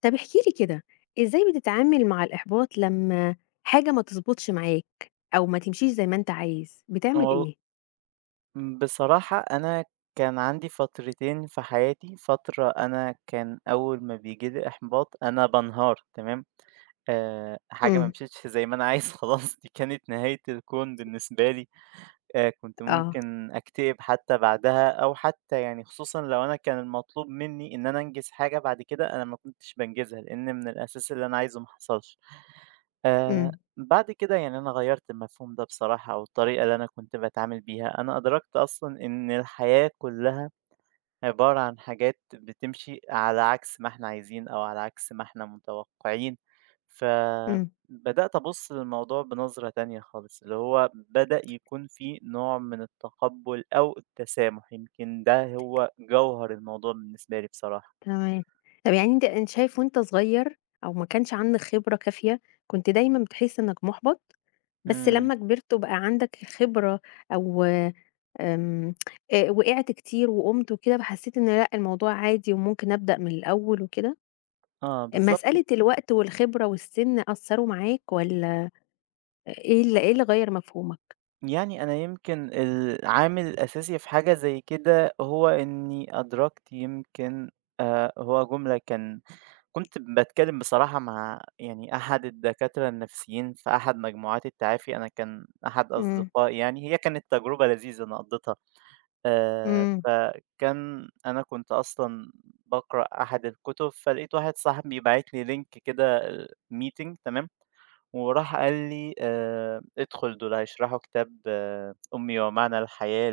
طب احكِ لي كده، إزاي بتتعامل مع الإحباط لمّا حاجة ما تضبطش معاك أو ما تمشيش زي ما أنت عايز، بتعمل وال إيه؟ بصراحة أنا كان عندي فترتين في حياتي، فترة أنا كان أول ما بييجي لي إحباط أنا بانهار تمام، حاجة ما إمم. مشيتش زي ما أنا عايز خلاص دي كانت نهاية الكون بالنسبة لي. كنت آه. ممكن أكتئب حتى بعدها أو حتى يعني خصوصًا لو أنا كان المطلوب منّي إن أنا أنجز حاجة بعد كده، أنا ما كنتش بانجزها، لإن من الأساس اللي أنا عايزه ما حصلش. آآ إمم. بعد كده يعني أنا غيّرت المفهوم ده بصراحة أو الطريقة اللي أنا كنت باتعامل بيها، أنا أدركت أصلًا إن الحياة كُلّها عبارة عن حاجات بتمشي على عكس ما إحنا عايزين أو على عكس ما إحنا متوقعين، إمم. فبدأت أبُص للموضوع بنظرة تانية خالص، اللي هو بدأ يكون في نوع من التقبُّل أو التسامح، يمكن ده هو جوهر الموضوع بالنسبة لي بصراحة. تمام. طب يعني أنت شايف وأنت صغير أو ما كانش عندك خبرة كافية، كنت دايمًا بتحس إنك محبط، بس إمم، لمّا كبرت وبقى عندك خبرة أو آمم، وقعت كتير وقُمت وكده، فحسيت إن لأ، الموضوع عادي وممكن أبدأ من الأول وكده؟ آه بالضبط، مسألة الوقت والخبرة والسِن أثّروا معاك والّا إيه اللي غيّر مفهومك؟ يعني أنا يمكن العامل الأساسي في حاجة زي كده هو إني أدركت يمكن هو جملة كنت باتكلم بصراحة مع يعني أحد الدكاترة النفسيين في أحد مجموعات التعافي، أنا كان أحد إمم، أصدقائي يعني، هي كانت تجربة لذيذة أنا قضيتها، إمم، أنا كنت أصلًا باقرأ أحد الكتب، فلقيت واحد صاحبي باعت لي لينك كده meeting تمام، وراح قال لي ادخل دول هيشرحوا كتاب آه، أمي ومعنى الحياة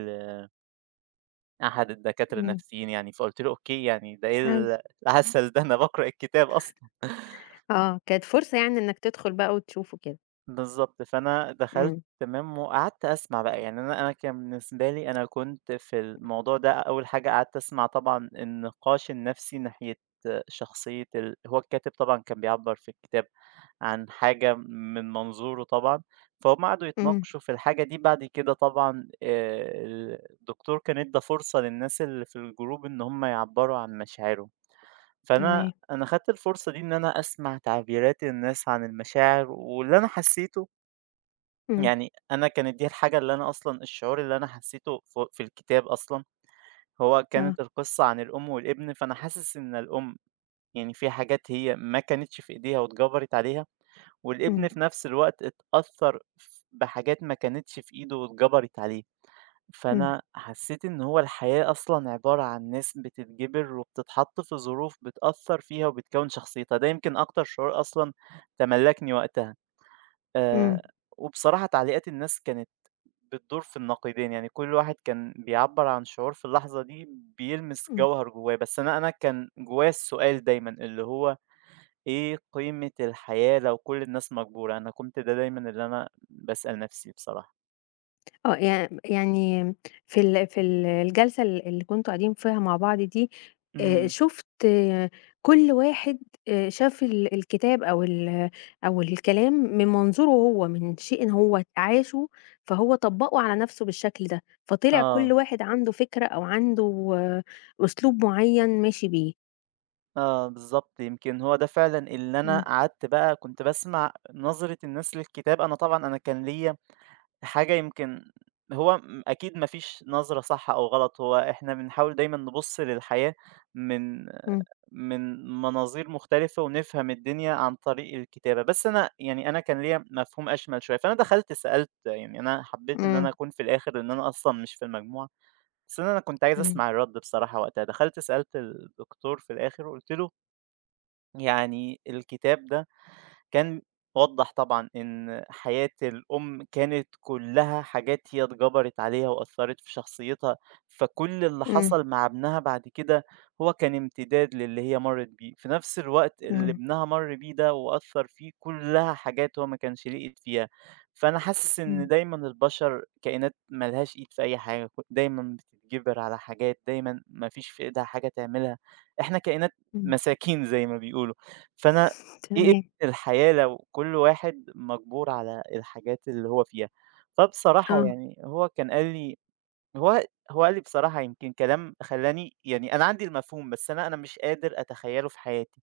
لأحد الدكاترة إمم. النفسيين يعني، فقُلت له أوكي يعني ده إيه حلو. العسل ده أنا باقرأ الكتاب أصلًا. آه، كانت فرصة يعني إنك تدخل بقى وتشوفه كده. بالضبط، فأنا دخلت إمم. تمام، وقعدت أسمع بقى، يعني أنا كان بالنسبة لي أنا كنت في الموضوع ده أول حاجة قعدت أسمع طبعًا النقاش النفسي ناحية شخصية هو الكاتب طبعًا كان بيعبّر في الكتاب عن حاجة من منظوره طبعًا، فهُم قعدوا إمم. يتناقشوا في الحاجة دي، بعد كده طبعًا الدكتور كان ادّى فرصة للناس اللي في الجروب إن هُم يعبّروا عن مشاعرهم، فأنا تمام. أنا خدت الفرصة دي إن أنا أسمع تعبيرات الناس عن المشاعر، واللي أنا حسيته إمم. يعني أنا كانت دي الحاجة اللي أنا أصلًا الشعور اللي أنا حسيته في الكتاب أصلًا، هو آه. كانت القصة عن الأم والابن، فأنا حاسس إن الأم يعني في حاجات هي ما كانتش في إيديها واتجبرت عليها، إمم. والابن في نفس الوقت اتأثّر بحاجات ما كانتش في إيده واتجبرت عليه، إمم. فأنا حسيت إن هو الحياة أصلًا عبارة عن ناس بتتجبر وبتتحط في ظروف بتأثّر فيها وبتكوّن شخصيتها، ده يمكن أكتر شعور أصلًا تملّكني وقتها. آآ، إمم. وبصراحة تعليقات الناس كانت بتدور في النقيضين، يعني كل واحد كان بيعبّر عن شعور في اللحظة دي بيلمس إمم. جوهر جوّاه، بس أنا كان جوّايا السؤال دايمًا اللي هو إيه قيمة الحياة لو كل الناس مجبورة؟ أنا كنت ده دايمًا اللي أنا باسأل نفسي بصراحة. آه، يعني في الجلسة اللي كنتم قاعدين فيها مع بعض دي، إمم، شُفت كل واحد شاف الكتاب أو الكلام من منظوره هو، من شيء هو عاشه، فهو طبّقه على نَفْسه بالشكل ده، فطلع كل آه، واحد عنده فكرة أو عنده أسلوب معيّن ماشي بيه. آه، بالضبط، يمكن هو ده فعلًا اللي أنا إمم. قعدت بقى كنت باسمع نظرة الناس للكتاب، أنا طبعًا أنا كان ليّا حاجة يمكن هو أكيد مفيش نظرة صح أو غلط هو إحنا بنحاول دايما نبص للحياة من إمم. من مناظير مختلفة ونفهم الدنيا عن طريق الكتابة بس أنا يعني أنا كان ليا مفهوم أشمل شوية فأنا دخلت سألت يعني أنا حبيت إن إمم. أنا أكون في الآخر لأن أنا أصلا مش في المجموعة بس أنا كنت عايز تمام. أسمع الرد بصراحة وقتها دخلت سألت الدكتور في الآخر وقلت له يعني الكتاب ده كان وضّح طبعًا إن حياة الأم كانت كلّها حاجات هي اتجبرت عليها وأثّرت في شخصيتها، فكل اللي إمم. حصل مع ابنها بعد كده هو كان امتداد للي هي مرّت بيه، في نفس الوقت اللي إمم. ابنها مَر بيه ده وأثّر فيه كلّها حاجات هو ما كانش ليه إيد فيها، فأنا حاسس إن إمم. دايمًا البشر كائنات ما لهاش إيد في أي حاجة، دايمًا بتتجبر على حاجات، دايمًا ما فيش في إيدها حاجة تعملها، إحنا كائنات إمم. مساكين زي ما بيقولوا، فأنا إيه تمام. الحياة لو كل واحد مجبور على الحاجات اللي هو فيها. فبصراحة إمم. آه. يعني هو هو قال لي بصراحة يمكن كلام خلّاني يعني أنا عندي المفهوم، بس أنا مش قادر أتخيّله في حياتي.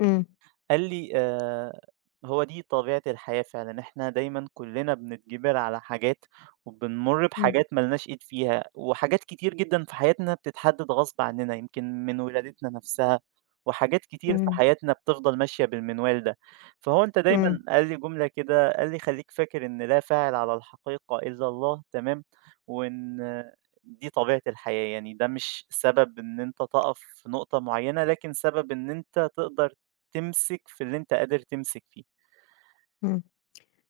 إمم. قال لي: هو دي طبيعة الحياة فعلًا، إحنا دايمًا كُلّنا بنتجبر على حاجات وبنمُر إمم. بحاجات ما لناش إيد فيها، وحاجات كتير جدًا في حياتنا بتتحدد غصب عننا، يمكن من ولادتنا نفسها، وحاجات كتير في إمم. حياتنا بتفضل ماشية بالمنوال ده." فهو أنت دايمًا إمم. قال لي جملة كده، قال لي: "خلّيك فاكر إن لا فاعل على الحقيقة إلا الله." تمام؟ وإن دي طبيعة الحياة، يعني ده مش سبب إن أنت تقف في نقطة معيّنة، لكن سبب إن أنت تقدر تمسك في اللي أنت قادر تمسك فيه. إمم.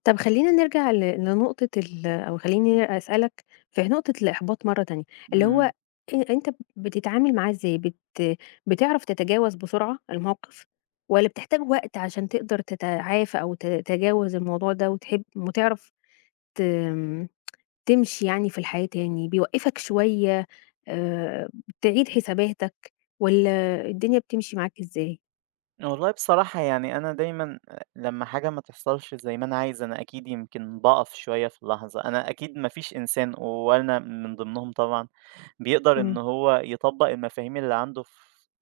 طب خلّينا نرجع لنقطة أو خلّيني أسألك في نقطة الإحباط مرّة تانية، اللي هو إمم. أنت بتتعامل معاه إزاي؟ بتعرف تتجاوز بسرعة الموقف والّا بتحتاج وقت عشان تقدر تتعافى أو تتجاوز الموضوع ده وتحب وتعرف ت تمشي يعني في الحياة تاني، بيوقّفك شوية آآ تعيد حساباتك والّا الدنيا بتمشي معاك إزاي؟ والله بصراحة يعني أنا دايمًا لمّا حاجة ما تحصلش زي ما أنا عايز، أنا أكيد يمكن باقف شوية في اللحظة. أنا أكيد ما فيش إنسان وأنا من ضمنهم طبعًا، بيقدر إن إمم. هو يطبّق المفاهيم اللي عنده في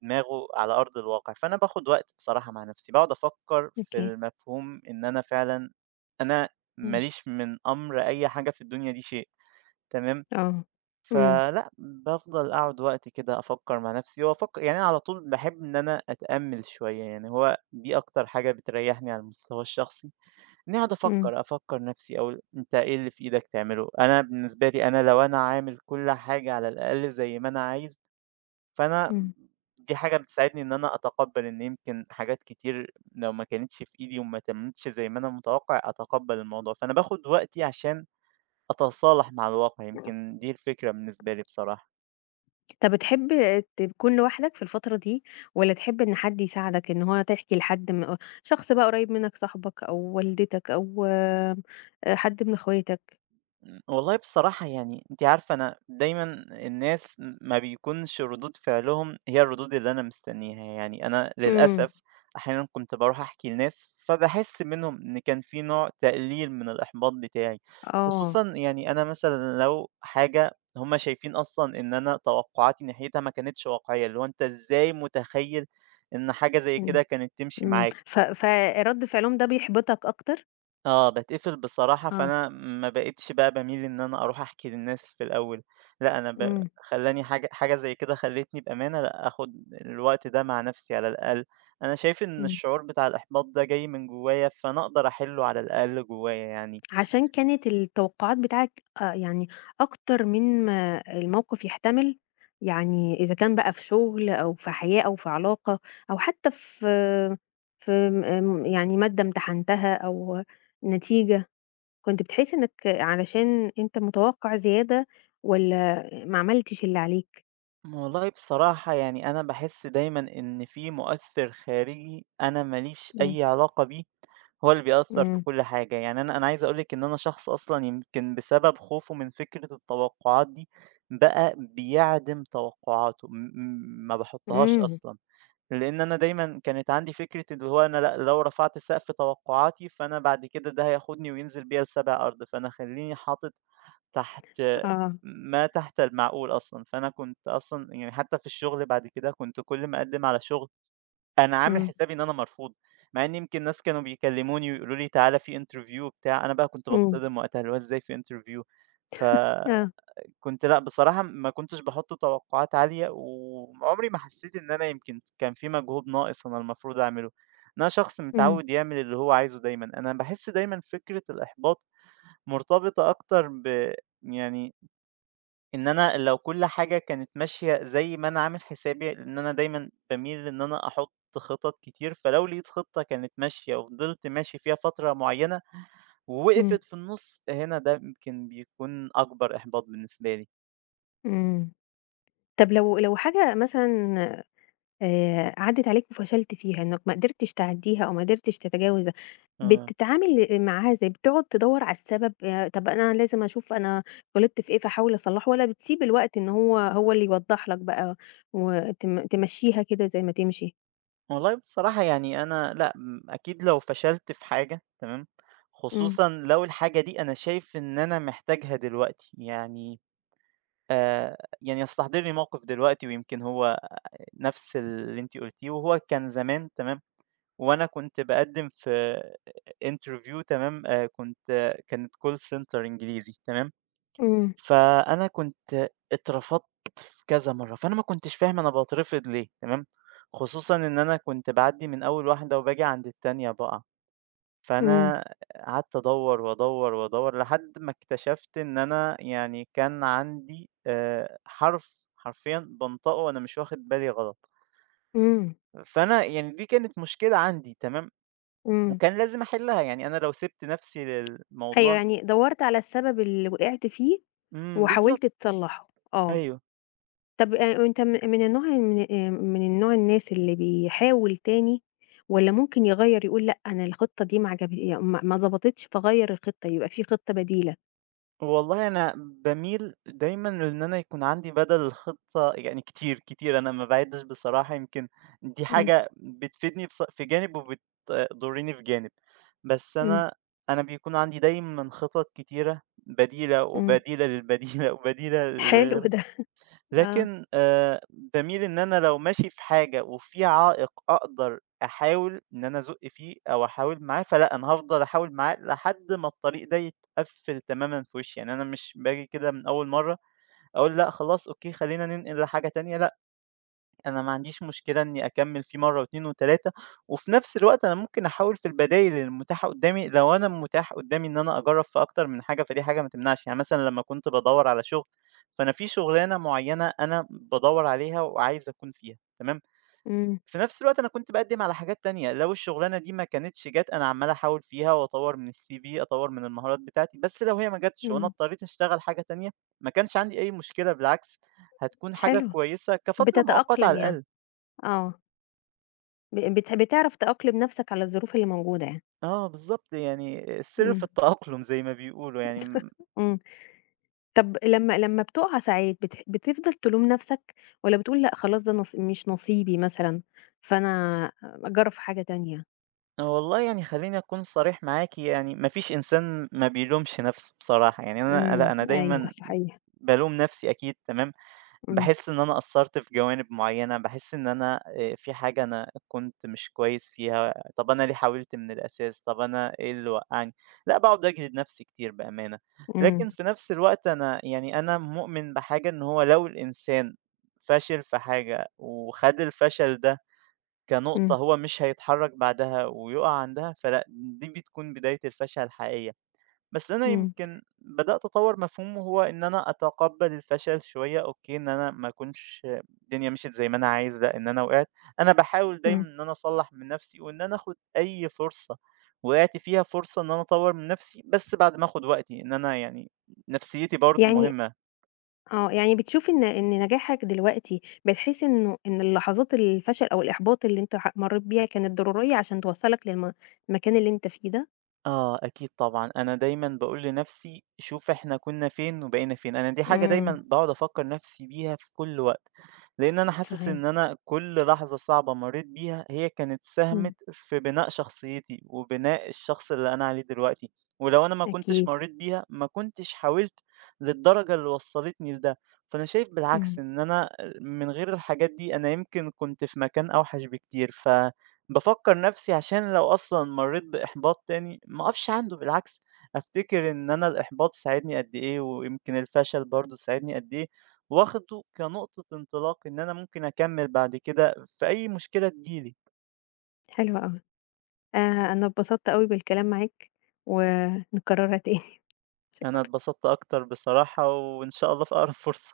دماغه على أرض الواقع، فأنا باخد وقت بصراحة مع نفسي، باقعد أفكّر في أوكي. المفهوم إن أنا فعلًا أنا ما إمم. ليش من أمر أي حاجة في الدنيا دي شيء، تمام؟ آه. إمم. فلأ، بافضل أقعد وقت كده أفكّر مع نَفْسي وأفك يعني أنا على طول باحب إن أنا أتأمِّل شوية، يعني هو دي أكتر حاجة بتريّحني على المستوى الشخصي، إنّي أقعد إمم. أفكّر، أفكّر نَفْسي أقول أنت إيه اللي في إيدك تعمله؟ أنا بالنسبة لي أنا لو أنا عامل كل حاجة على الأقل زي ما أنا عايز، فأنا إمم. دي حاجة بتساعدني إن أنا أتقبّل إن يمكن حاجات كتير لو ما كانتش في إيدي وما تمِّتش زي ما أنا متوقّع، أتقبّل الموضوع، فأنا باخُد وقتي عشان أتصالح مع الواقع، يمكن دي الفكرة بالنسبة لي بصراحة. طب بتحب تكون لوحدك في الفترة دي، والّا تحب إن حد يساعدك، إن هو تحكي لحد م شخص بقى قريب منك، صاحبك أو والدتك أو حد من اخواتك؟ إمم، والله بصراحة يعني أنتِ عارفة أنا دايمًا الناس ما بيكونش ردود فعلهم هي الردود اللي أنا مستنيها، يعني أنا إمم. للأسف أحيانًا كنت باروح أحكي لناس فباحس منهم إن كان في نوع تقليل من الإحباط بتاعي، آه. خصوصًا يعني أنا مثلًا لو حاجة هُم شايفين أصلًا إن أنا توقعاتي ناحيتها ما كانتش واقعية، اللي هو أنت إزاي متخيل إن حاجة زي كده إمم. كانت تمشي إمم، معاك؟ فرد فعلهم ده بيحبطك أكتر؟ آه، باتقفل بصراحة، آه. فأنا ما بقيتش بقى باميل إن أنا أروح أحكي للناس في الأول، لأ أنا إمم. خلّاني حاجة حاجة زي كده خلّتني بأمانة لأ آخُد الوقت ده مع نَفْسي على الأقل، أنا شايف إن إمم. الشعور بتاع الإحباط ده جاي من جوّايا، فأنا أقدر أحِلّه على الأقل جوّايا يعني. عشان كانت التوقعات بتاعتك يعني أكتر من ما الموقف يحتمل، يعني إذا كان بقى في شغل أو في حياة أو في علاقة أو حتى في في م آمم، يعني مادة امتحنتها أو نتيجة، كنت بتحس إنك علشان أنت متوقع زيادة والّا ما عملتش اللي عليك؟ والله بصراحة يعني أنا باحس دايمًا إن في مؤثِّر خارجي أنا ما ليش إمم. أي علاقة بيه، هو اللي بيأثّر في إمم. كل حاجة، يعني أنا عايز أقول لِك إن أنا شخص أصلًا يمكن بسبب خوفه من فكرة التوقعات دي، بقى بيعدم توقعاته، م م ما باحطّهاش إمم. أصلًا، لإن أنا دايمًا كانت عندي فكرة اللي هو أنا لأ، لو رفعت سقف توقعاتي فأنا بعد كده ده هياخدني وينزل بيّا لسابع أرض، فأنا خلّيني حاطط تحت آه. ما تحت المعقول أصلًا، فأنا كنت أصلًا يعني حتى في الشغل بعد كده كنت كل ما أقدّم على شغل أنا عامل إمم. حسابي إن أنا مرفوض، مع إن يمكن ناس كانوا بيكلموني ويقولوا لي تعالَ في interview وبتاع، أنا بقى كنت إمم. باتصدم وقتها اللي هو إزاي في interview آه. فكنت لأ بصراحة ما كنتش باحط توقعات عالية، وعمري ما حسيت إن أنا يمكن كان في مجهود ناقص أنا المفروض أعمله، أنا شخص إمم. متعود يعمل اللي هو عايزه دايمًا، أنا باحس دايمًا فكرة الإحباط مرتبطة أكتر يعني إن أنا لو كل حاجة كانت ماشية زي ما أنا عامل حسابي، لإن أنا دايمًا باميل إن أنا أحُط خطط كتير، فلو لقيت خطة كانت ماشية وفضلت ماشي فيها فترة معيّنة إمم. ووقفت في النُص، هنا ده يمكن بيكون أكبر إحباط بالنسبة لي. إمم. طب لو حاجة مثلًا عدِّت عليك وفشلت فيها، إنك ما قدرتش تعدّيها أو ما قدرتش تتجاوزها، آه. بتتعامل معاها إزاي؟ بتقعد تدوّر على السبب، طَب أنا لازم أشوف أنا غلطت في إيه فاحاول أصلّحه، والّا بتسيب الوقت إن هو هو اللي يوضّح لك بقى وتم تمشّيها كده زي ما تمشي؟ والله بصراحة يعني أنا لأ، أكيد لو فشلت في حاجة تمام، إمم. خصوصًا لو الحاجة دي أنا شايف إن أنا محتاجها دلوقتي، يعني آآ يعني يستحضرني موقِف دلوقتي ويمكن هو نَفْس اللي أنتِ قُلتيه وهو كان زمان تمام، وأنا كنت باقدّم في interview تمام، كنت آه، كانت call center إنجليزي تمام، إمم. فأنا كنت اترفضت في كذا مرّة، فأنا ما كنتش فاهم أنا باترفض ليه تمام، خصوصًا إن أنا كنت باعدّي من أول واحدة وباجي عند التانية باقع، إمم. فأنا قعدت أدوّر وأدوّر وأدوّر لحد ما اكتشفت إن أنا يعني كان عندي حرف حرفيًا بانطقه وأنا مش واخد بالي غلط، إمم. فأنا يعني دي كانت مشكلة عندي تمام، إمم. وكان لازم أحلّها، يعني أنا لو سِبت نَفْسي أيوه، للموضوع يعني دَوّرت على السبب اللي وقعت فيه إمم، بالضبط، وحاولت تصلّحه. آه. أيوه. طب أنت من النوع الناس اللي بيحاول تاني والّا ممكن يغيّر يقول لأ، أنا الخطة دي ما عجب ي ما ما ضبطتش فاغيّر الخطة، يبقى في خطة بديلة؟ والله أنا باميل دايمًا لإن أنا يكون عندي بدَل الخطة يعني كتير، كتير، أنا ما باعِدّش بصراحة يمكن دي إمم. حاجة بتفيدني بص في جانب وبتضُرّني في جانب، بس إمم. أنا بيكون عندي دايمًا خطط كتيرة بديلة، إمم. وبديلة للبديلة، وبديلة حلو لغير ده. آه. لكن باميل إن أنا لو ماشي في حاجة وفي عائق أقدر أحاول إن أنا أزُق فيه أو أحاول معاه، فلأ، أنا هافضل أحاول معاه لحد ما الطريق ده يتقفّل تمامًا في وشّي، يعني أنا مش باجي كده من أول مرّة أقول لأ خلاص أوكي خلّينا ننقل لحاجة تانية لأ. أنا ما عنديش مشكلة إني أكمّل فيه مرّة و2 و3 وفي نفس الوقت أنا ممكن أحاول في البدايل المتاحة قدّامي لو أنا متاح قدّامي إن أنا أجرّب في أكتر من حاجة، فدي حاجة ما تمنعش. يعني مثلًا لمّا كنت بادوّر على شغل، فأنا في شغلانة معيّنة أنا بادوّر عليها وعايز أكون فيها، تمام؟ إمم. في نفس الوقت أنا كنت باقدّم على حاجات تانية، لو الشغلانة دي ما كانتش جات، أنا عمّال أحاول فيها وأطوّر من الCV، أطوّر من المهارات بتاعتي، بس لو هي ما جاتش وأنا إمم. اضطريت أشتغل حاجة تانية، ما كانش عندي أي مشكلة، بالعكس هتكون حاجة حلو. كويسة كفترة مؤقتة بتتأقلم على يعني. الأقل. آه. ب بت بتعرف تأقلم نَفْسك على الظروف اللي موجودة يعني. آه بالضبط، يعني السر في إمم. التأقلم زي ما بيقولوا يعني إمم. طب لمّا بتقع ساعات بتفضل تلوم نَفْسك والّا بتقول لأ خلاص ده مش نصيبي مثلًا، فأنا أجرّب في حاجة تانية؟ آه، والله يعني خلّيني أكون صريح معاكِ يعني ما فيش إنسان ما بيلومش نَفْسه بصراحة، يعني أنا لأ، إمم. أنا أيوه صح. دايمًا صحيح. بالوم نَفْسي أكيد تمام، إمم. باحس إن أنا قصّرت في جوانب معيّنة، باحس إن أنا في حاجة أنا كنت مش كويس فيها، طَب أنا ليه حاولت من الأساس، طَب أنا إيه اللي وقّعني، لأ باقعد أجلد نفسي كتير بأمانة، إمم. لكن في نفس الوقت أنا يعني أنا مؤمن بحاجة إن هو لو الإنسان فشل في حاجة وخَد الفشل ده كنقطة إمم. هو مش هيتحرّك بعدها ويُقع عندها، فلأ دي بتكون بداية الفشل الحقيقية. بس أنا إمم. يمكن بدأت أطوّر مفهوم وهو إن أنا أتقبّل الفشل شوية، أوكي، إن أنا ما أكونش الدنيا مشيت زي ما أنا عايز، لأ، إن أنا وقعت، أنا باحاول دايمًا إمم. إن أنا أصلّح من نَفْسي وإن أنا آخُد أي فرصة وقعت فيها فرصة إن أنا أطوّر من نَفْسي، بس بعد ما آخُد وقتي، إن أنا يعني نفسيّتي برضه يعني مهمة. يعني بتشوفي إن نجاحك دلوقتي بتحسي إن اللحظات الفشل أو الإحباط اللي أنت مرّيت بيها كانت ضرورية عشان توصّلك المكان اللي أنت فيه ده؟ آه، أكيد طبعًا، أنا دايمًا باقول لنَفْسي شوف إحنا كُنّا فين وبقينا فين، أنا دي حاجة إمم. دايمًا باقعُد أفكّر نَفْسي بيها في كل وقت. لأن أنا حاسس صحيح. إن أنا كل لحظة صعبة مرّيت بيها هي كانت ساهمت إمم. في بناء شخصيتي، وبناء الشخص اللي أنا عليه دلوقتي، ولو أنا ما كنتش أكيد. مرّيت بيها ما كنتش حاولت للدرجة اللي وصّلتني لده، فأنا شايف بالعكس إمم. إن أنا من غير الحاجات دي أنا يمكن كنت في مكان أوحش بكتير، فبافكّر نَفْسي عشان لو أصلًا مرّيت بإحباط تاني ما أقفش عنده بالعكس، أفتكر إن أنا الإحباط ساعدني قد إيه، ويمكن الفشل برضه ساعدني قد إيه، واخده كنقطة انطلاق إن أنا ممكن أكمّل بعد كده في أي مشكلة تيجي لي. حلو أوي. آآ أنا اتبسطت أوي بالكلام معاك، ونكررها تاني، أنا شكرًا. اتبسطت أكتر بصراحة وإن شاء الله في أقرب فرصة.